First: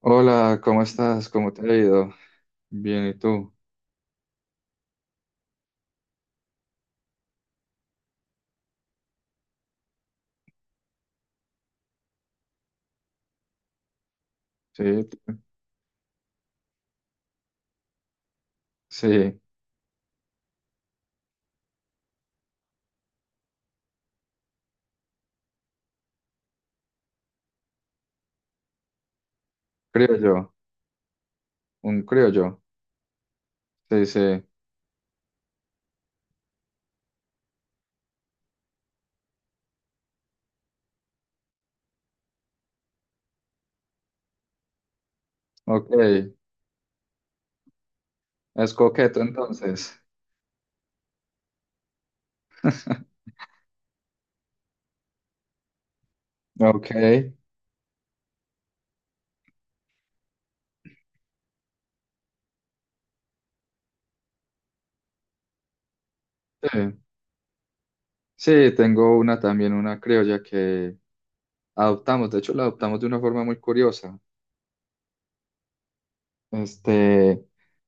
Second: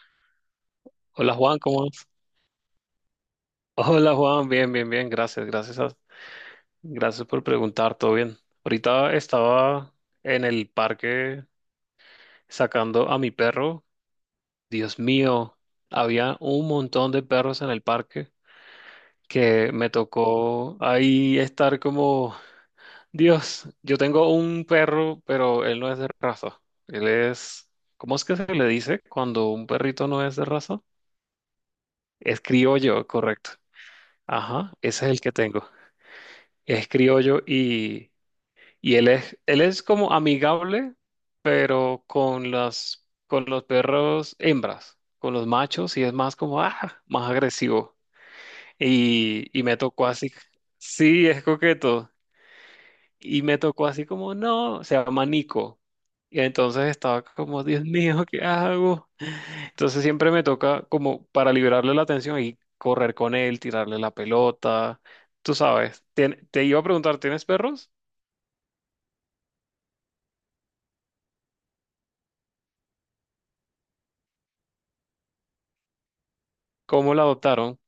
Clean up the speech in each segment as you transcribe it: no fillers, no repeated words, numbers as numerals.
Hola, ¿cómo estás? Hola ¿Cómo Juan, te ha ¿cómo vas? ido? Bien, ¿y tú? Hola Juan, bien, bien, bien, gracias, gracias, gracias por preguntar, todo bien. Ahorita estaba en el parque sacando a mi perro. Dios Sí, mío, había un montón de perros en el parque sí, que me tocó ahí estar como, Dios, yo tengo un perro, pero él no es de raza. Él es, ¿Cómo es que se le dice cuando un perrito no es de criollo, raza? un Es criollo. criollo, correcto. Sí, sí, Ajá, ese es el que tengo. Es criollo y él es como amigable, pero con los perros hembras, con los machos, y es ok. más como, más agresivo. Es coqueto Y me entonces. tocó así, sí, es coqueto. Y me tocó así como, no, se llama Nico. Y Ok, entonces estaba como, Dios mío, ¿qué hago? Entonces siempre me toca como para liberarle la atención y correr con él, tirarle la pelota. Tú sabes, te iba a sí. preguntar, ¿tienes perros? Sí, tengo una también, una criolla que adoptamos. De hecho, la adoptamos de una forma muy curiosa. ¿Cómo la Este, adoptaron?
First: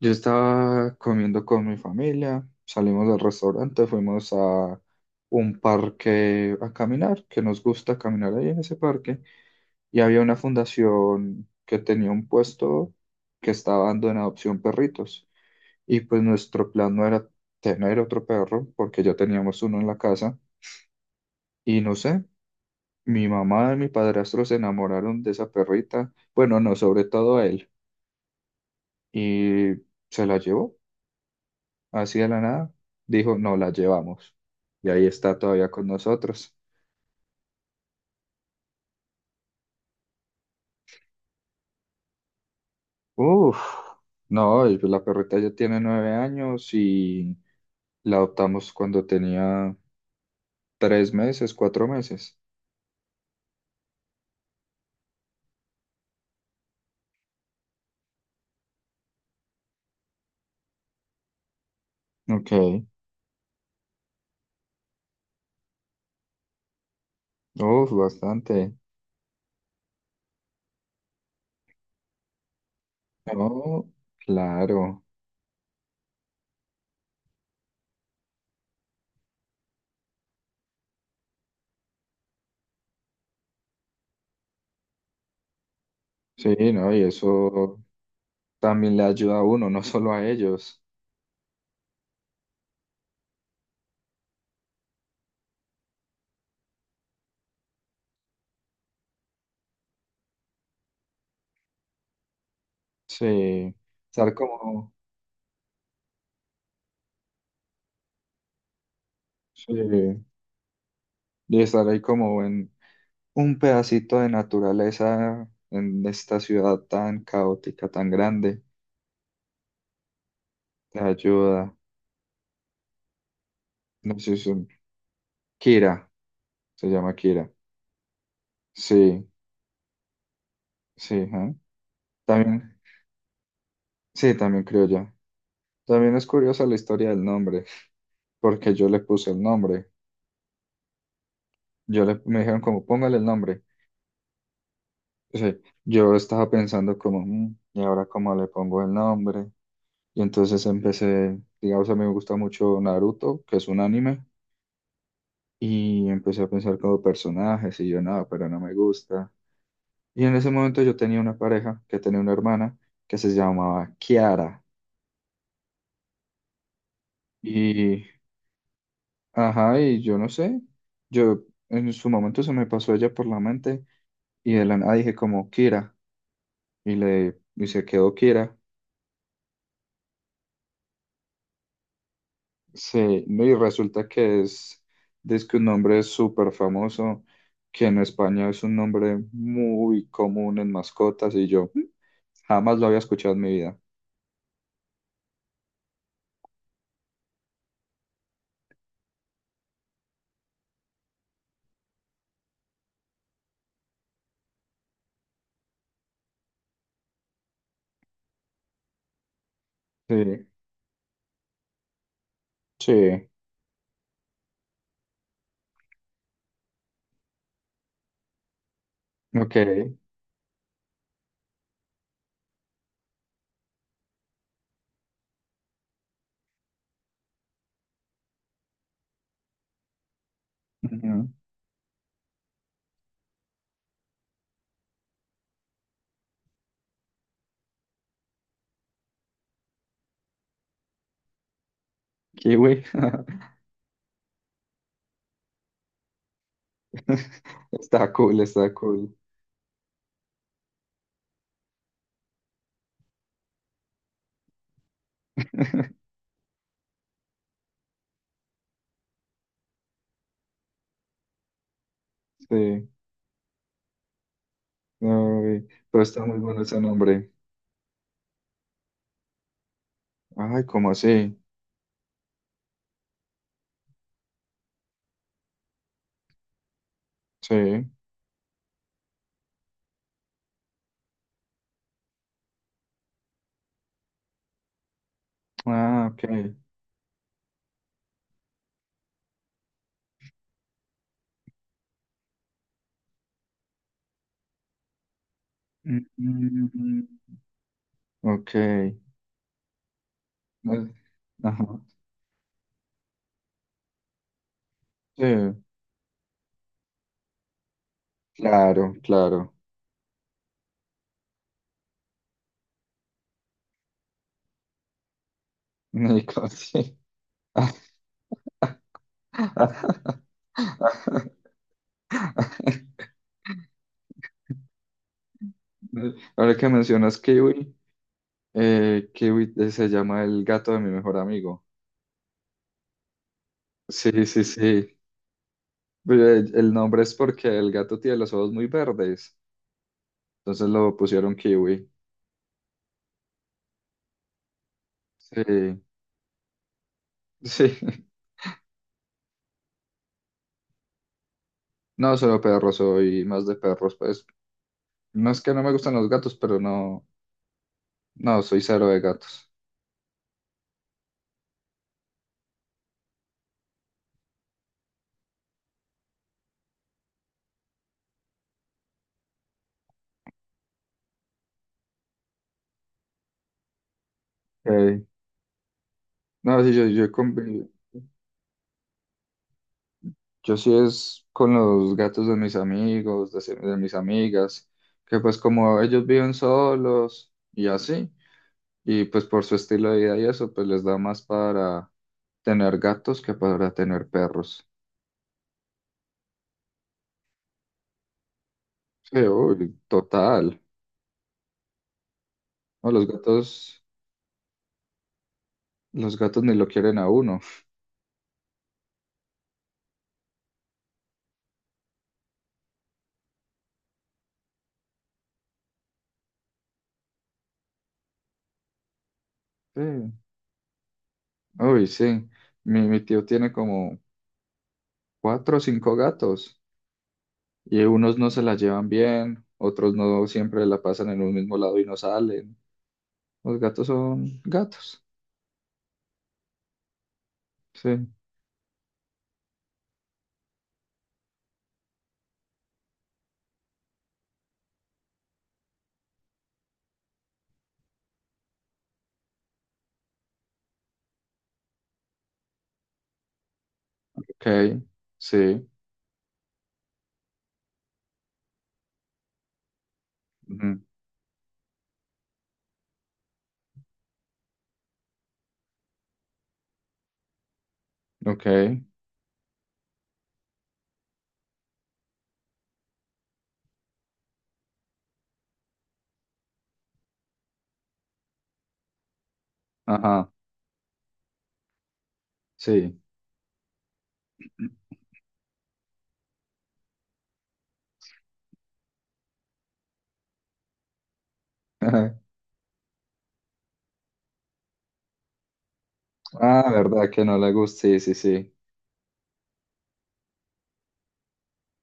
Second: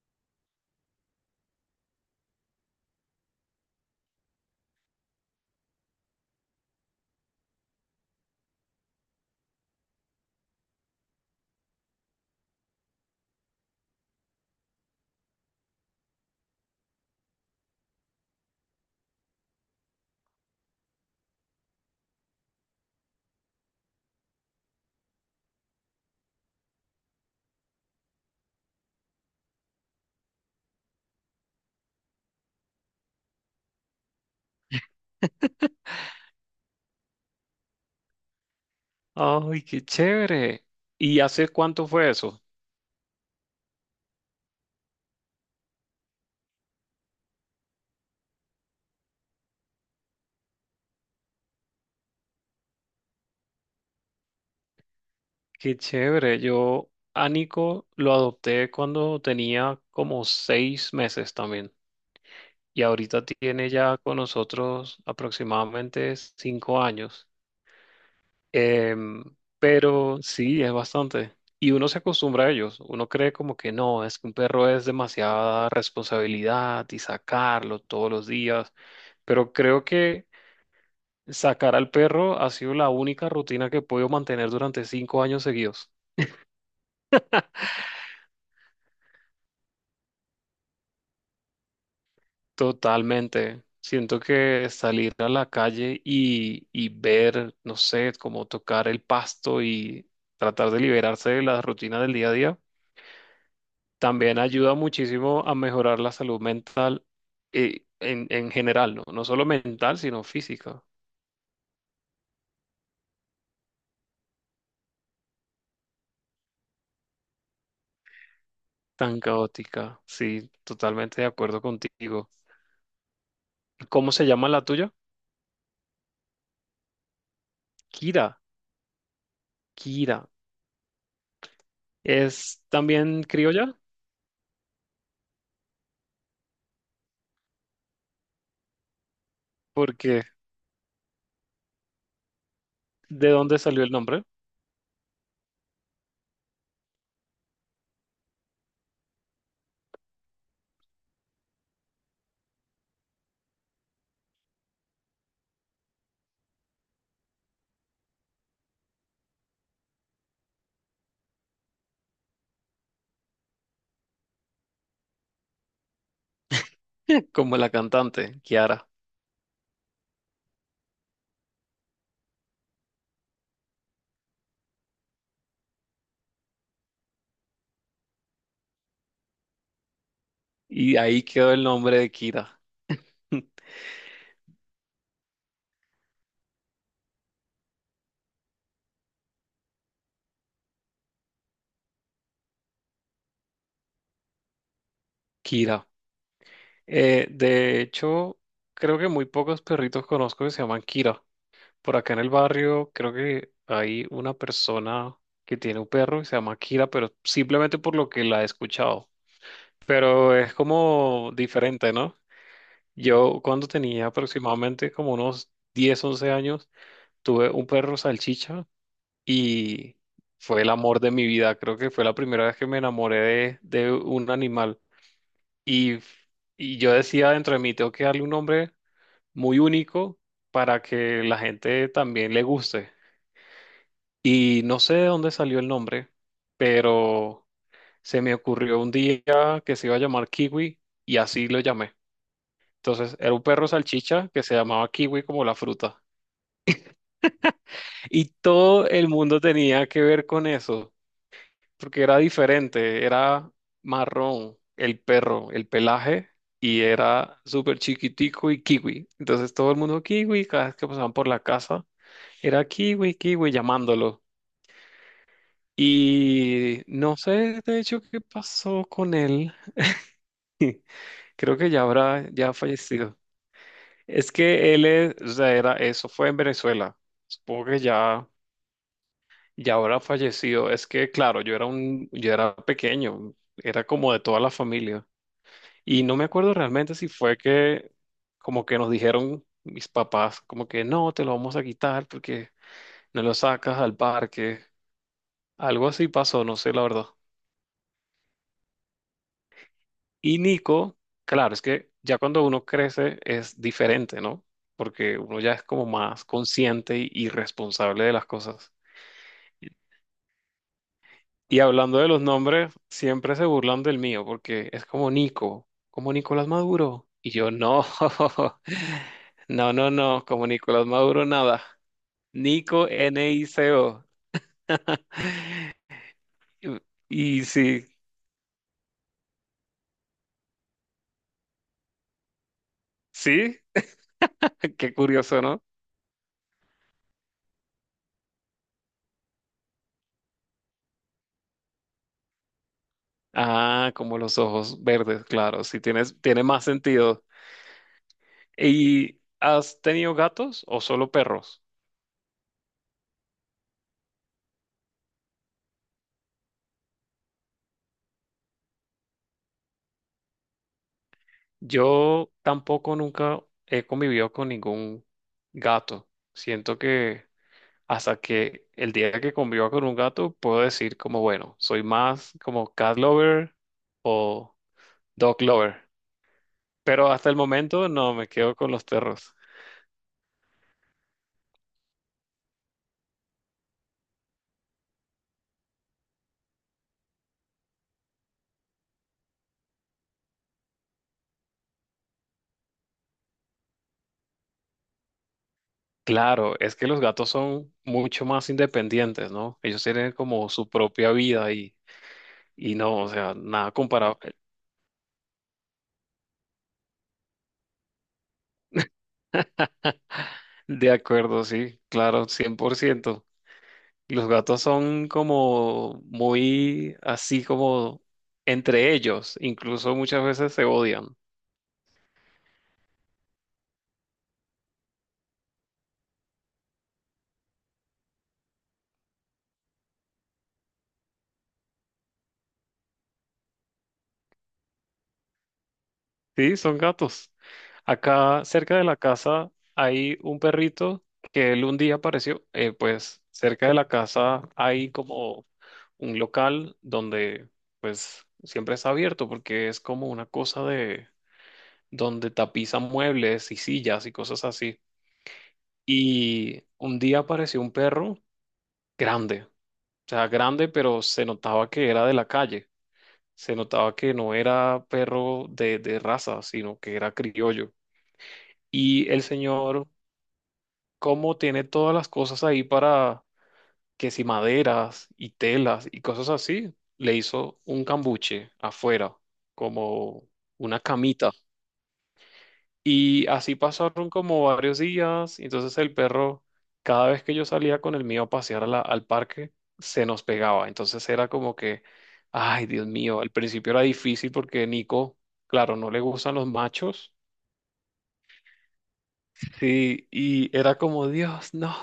yo estaba comiendo con mi familia, salimos del restaurante, fuimos a un parque a caminar, que nos gusta caminar ahí en ese parque. Y había una fundación que tenía un puesto que estaba dando en adopción perritos. Y pues nuestro plan no era tener otro perro, porque ya teníamos uno en la casa. Y no sé, mi mamá y mi padrastro se enamoraron de esa perrita. Bueno, no, sobre todo a él. Y se la llevó, así de la nada. Dijo, no, la llevamos. Y ahí está todavía con nosotros. Ay, qué chévere. ¿Y hace cuánto fue eso? Uf, no, y pues la perrita ya tiene 9 años y la adoptamos cuando tenía 3 meses, 4 meses. Qué chévere. Yo a Nico lo adopté cuando tenía como 6 meses también. Ok. Y ahorita tiene ya con nosotros aproximadamente 5 años. Uf, bastante. Em, pero sí, es bastante. Y uno se acostumbra a ellos. Uno cree como que No, no, es que un perro es claro. demasiada responsabilidad y sacarlo todos los días. Pero creo que sacar al perro ha sido la única rutina que he podido mantener durante 5 años seguidos. Sí, no, y eso también le ayuda a uno, no solo a ellos. Totalmente. Siento que salir a la calle y ver, no sé, como tocar el pasto y tratar de liberarse de las rutinas del día a día, Sí. Estar también ayuda como, muchísimo a mejorar la salud mental en general, ¿no? No solo mental, sí. sino física. Y estar ahí como en un pedacito de naturaleza en esta ciudad tan caótica, tan grande, Tan caótica. Sí, te totalmente de ayuda. acuerdo contigo. ¿Cómo No se sé, es llama la tuya? Kira, se llama Kira. Kira. Sí, Kira. sí, ajá. Es También, también criolla. sí, también creo ya. También es curiosa la historia del nombre, porque yo le puse el nombre. ¿Porque Me dijeron como, póngale el de dónde nombre. salió el nombre? O sea, yo estaba pensando como, "Mm, ¿y ahora cómo le pongo el nombre?" Y entonces empecé, digamos, a mí me gusta mucho Naruto, que es un anime, y empecé a pensar como personajes y yo nada, pero no me gusta. Y en ese momento yo tenía una pareja que tenía una hermana que se llamaba Kiara. Como la Y, cantante, Kiara. ajá, y yo no sé, yo en su momento se me pasó ella por la mente y de la nada dije como, Kira. Y se quedó Kira. Y ahí quedó el nombre de Kira. Sí, no, y resulta que es que un nombre súper famoso, que en España es un nombre muy común en mascotas, y yo "Mm, jamás lo había escuchado en mi vida". Kira. De hecho, creo que muy pocos perritos conozco que se llaman Kira. Por acá en el barrio, creo que hay una persona que tiene un perro que se llama Kira, pero simplemente por lo que la he escuchado. Pero Sí, es como diferente, ¿no? sí, Yo cuando tenía aproximadamente como unos 10, 11 años, tuve un perro salchicha ok. y fue el amor de mi vida. Creo que fue la primera vez que me enamoré de un animal. Y, y yo decía dentro de mí, tengo que darle un nombre muy único para que Ujú. la gente también le guste. Y no sé de dónde salió el nombre, pero se me ocurrió un día que se iba a llamar Kiwi y así lo llamé. Kiwi. Entonces era un perro salchicha que se llamaba Kiwi como la fruta. Está Y cool, está todo el cool. mundo tenía que ver con eso, porque era diferente, era marrón el perro, el pelaje, y era súper chiquitico y kiwi. Entonces todo el mundo kiwi, cada vez que pasaban por la casa, era Sí, kiwi, kiwi llamándolo. ay, pero está muy bueno ese Y no nombre. sé de hecho qué pasó con él, Ay, ¿cómo así? creo que ya ha fallecido. Es que o sea, era eso, fue en Venezuela, supongo que Sí. ya habrá fallecido. Es que claro, yo era pequeño, era como de toda la familia. Y Ah, no ok. me acuerdo realmente si fue que como que nos dijeron mis papás, como que no, te lo vamos a quitar porque no lo sacas al parque. Algo Mm, así pasó, no mm, sé la verdad. mm, mm, ok. Y Nico, claro, es ajá. que ya cuando uno crece es diferente, ¿no? Porque Sí, uno ya es como más consciente y responsable de las cosas. claro, claro. Y hablando de los nombres, siempre se burlan del mío porque es como Nico, como Nico, Nicolás sí. Maduro. Y yo no, no, no, no, como Nicolás Maduro nada. Nico NICO. Ahora que mencionas Y Kiwi, sí, Kiwi se llama el gato de mi mejor amigo. sí, Sí, sí, qué sí. curioso, ¿no? Pero el nombre es porque el gato tiene los ojos muy verdes, entonces lo pusieron Kiwi. Ah, como los ojos verdes, claro, sí, Sí, tiene más sentido. sí. ¿Y has tenido gatos o solo perros? No, solo perro, soy más de perros, pues. No es que no me gustan los gatos, pero no, no, soy cero de gatos. Yo tampoco nunca he convivido con ningún gato. Siento que hasta que el día que conviva con un gato, puedo decir como, bueno, soy más como cat lover o Ok. dog lover. No, sí, yo Pero hasta el convivo. momento no, me quedo con los perros. Yo sí es con los gatos de mis amigos, de, de mis amigas, que pues como ellos viven solos y así, y pues por su estilo de vida y eso, pues les da más para tener gatos que para tener perros. Claro, es que los gatos son mucho más Sí, independientes, ¿no? uy, Ellos tienen como total. su propia vida y No, no, o sea, nada comparado. los gatos ni lo quieren a uno. De acuerdo, sí, claro, 100%. Los gatos son como muy así como entre ellos, Sí, incluso muchas veces se odian. uy, sí. Mi tío tiene como cuatro o cinco gatos y unos no se la llevan bien, otros no siempre la pasan en un mismo lado y no salen. Los gatos son gatos. Sí, son gatos. Sí. Acá cerca de la casa hay un perrito que él un día apareció. Pues cerca de la casa hay como un local donde pues siempre está abierto porque es como una cosa de donde tapizan muebles y sillas y cosas así. Ok. Sí. Y un día apareció un perro grande, o sea, grande, Ujú. pero se notaba que era de la calle. Se notaba que no era perro de raza, sino que era criollo. Ok. Y el señor, como tiene todas las cosas ahí para que si maderas y telas y cosas así, le hizo un cambuche afuera, como Ajá. una camita. Sí. Y así pasaron como varios días, y entonces el perro, cada vez que yo salía con el mío a pasear al parque, se nos pegaba. Entonces era como que, ay, Dios mío, al principio era difícil porque Nico, claro, no le gustan los Ah, verdad machos. que no le gusta. Sí, sí, sí. Sí, y era como, Dios, no,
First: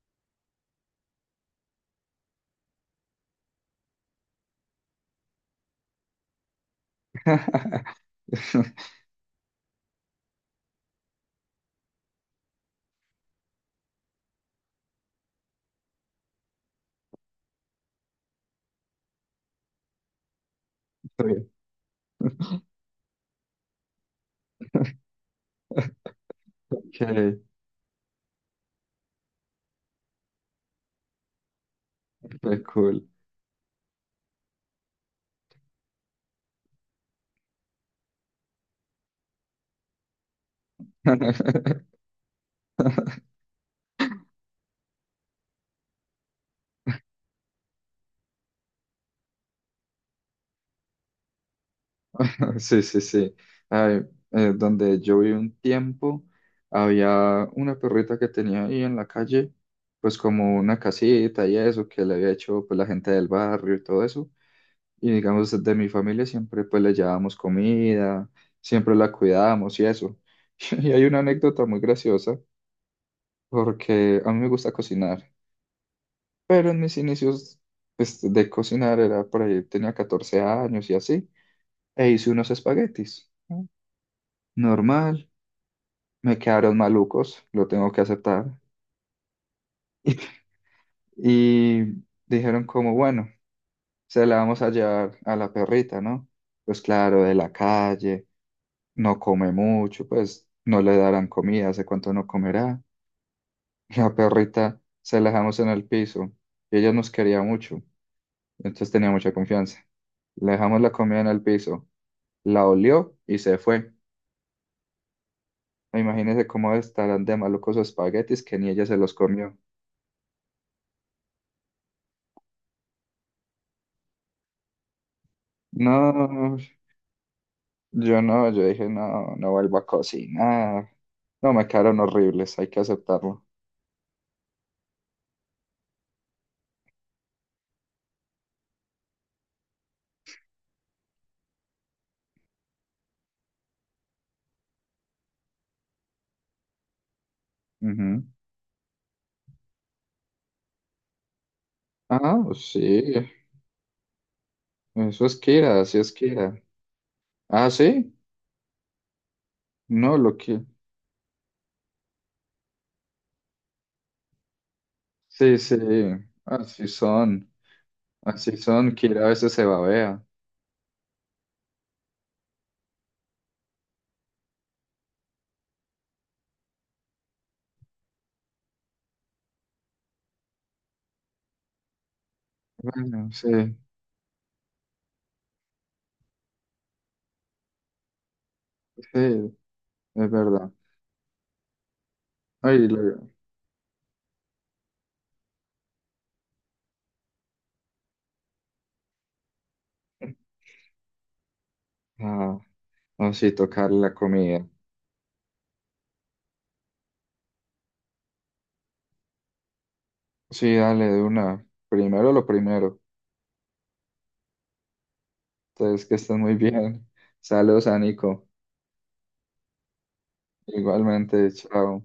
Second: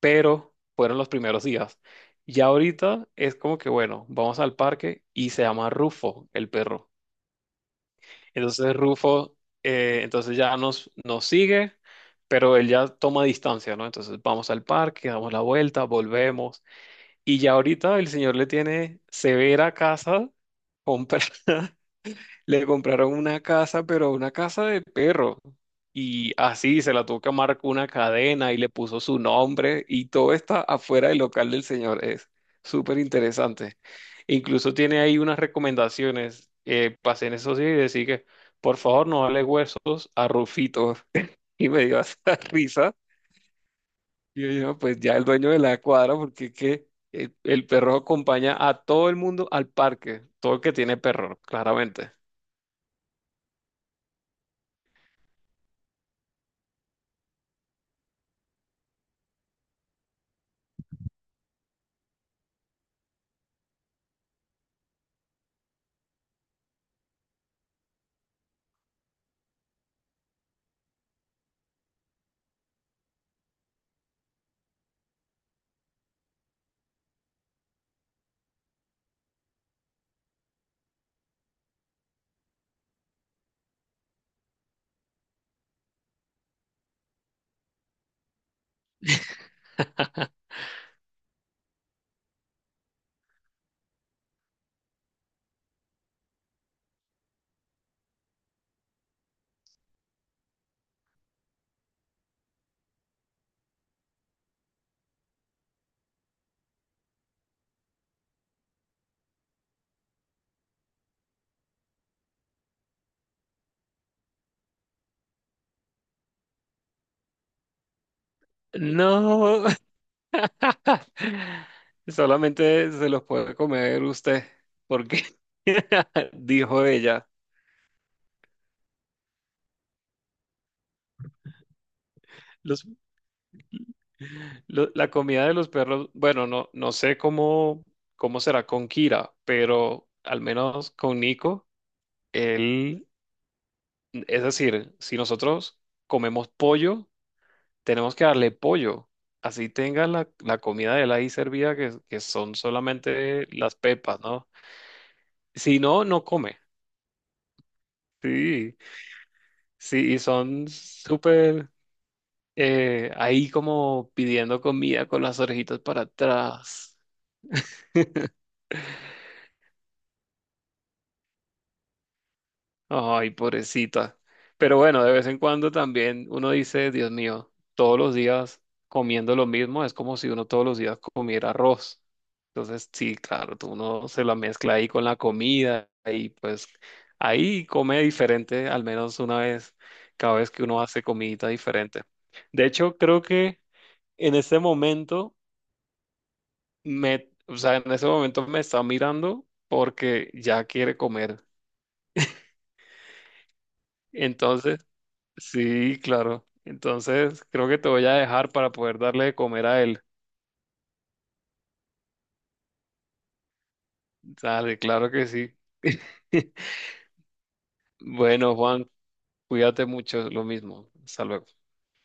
pero fueron los primeros días. Ya ahorita es como que, bueno, vamos al parque y se llama Rufo, el perro. Entonces Rufo, entonces ya nos sigue, pero él ya toma distancia, ¿no? Entonces vamos al parque, damos la vuelta, volvemos. Y ya ahorita el señor le tiene severa casa Sí. comprada. Le compraron una casa, pero una casa de perro. Y así se Ok, la tuvo que amar con una cadena y le puso su nombre y todo está afuera del local del señor. Es fue súper cool. interesante. Incluso tiene ahí unas recomendaciones. Pasé en eso sí y decía que por favor no dale huesos a Rufito. Y me dio hasta risa. Y yo, "No, pues ya el dueño de la cuadra, porque es que el perro acompaña a todo el mundo al parque, todo el que tiene perro, claramente." Sí, sí, sí. Ay, donde yo viví un tiempo, había una perrita que tenía ahí en la calle, pues como una casita y eso, que le había hecho pues la gente del barrio y todo eso. Y digamos, de mi familia siempre pues le llevábamos comida, siempre la cuidábamos y eso. Y hay una anécdota muy graciosa, porque a mí me gusta cocinar, pero en mis inicios pues, de cocinar era por ahí, tenía 14 años y así, e hice unos espaguetis, ¿no? Normal, me quedaron malucos, lo tengo que aceptar. Y dijeron como, bueno, se la vamos a llevar a la perrita, ¿no? Pues claro, de la calle no come mucho, pues no le darán comida, hace cuánto no comerá. La perrita se la dejamos en el piso y ella nos quería mucho, entonces tenía mucha confianza. Le dejamos la comida en el piso, la olió y se fue. Imagínense cómo estarán de malucos los espaguetis que ni ella se los comió. No, solamente se los puede comer usted, porque, No, dijo ella. yo no, yo dije, no, no vuelvo a cocinar. No, me quedaron horribles, hay que Los, aceptarlo. La comida de los perros, bueno, no, no sé cómo será con Kira, pero al menos con Nico, él, es decir, si nosotros comemos pollo, tenemos que Ujú. darle pollo. Así tenga la comida de él ahí servida, que Ah, son pues sí, solamente las pepas, ¿no? eso es Si Kira, así no, es no come. Kira. Ah, sí, Sí, sí, no, y lo que, son súper. Ahí como pidiendo comida con las sí, sí, orejitas para así atrás. son, así son, Kira a veces se babea. Ay, pobrecita. Pero bueno, de vez en cuando también uno dice, Dios mío, todos los días comiendo lo mismo es como si uno todos los días comiera arroz. Entonces, sí, Bueno, claro, tú sí, uno se la mezcla ahí con la comida y pues ahí come diferente, al menos una sí, vez, es cada vez que verdad. uno hace comidita diferente. De Ay, hecho, creo lo- que en este momento... me, o sea, en ese momento me está mirando porque ya quiere comer. ah, no, sí, tocar la comida. Entonces, sí, claro. Entonces, creo que te voy a dejar para poder darle de comer a él. Sí, dale, de una. Primero lo primero. Dale, claro que sí. Entonces, que estén muy bien. Saludos a Nico. Bueno, Juan, cuídate mucho, lo mismo. Hasta luego. Igualmente, chao.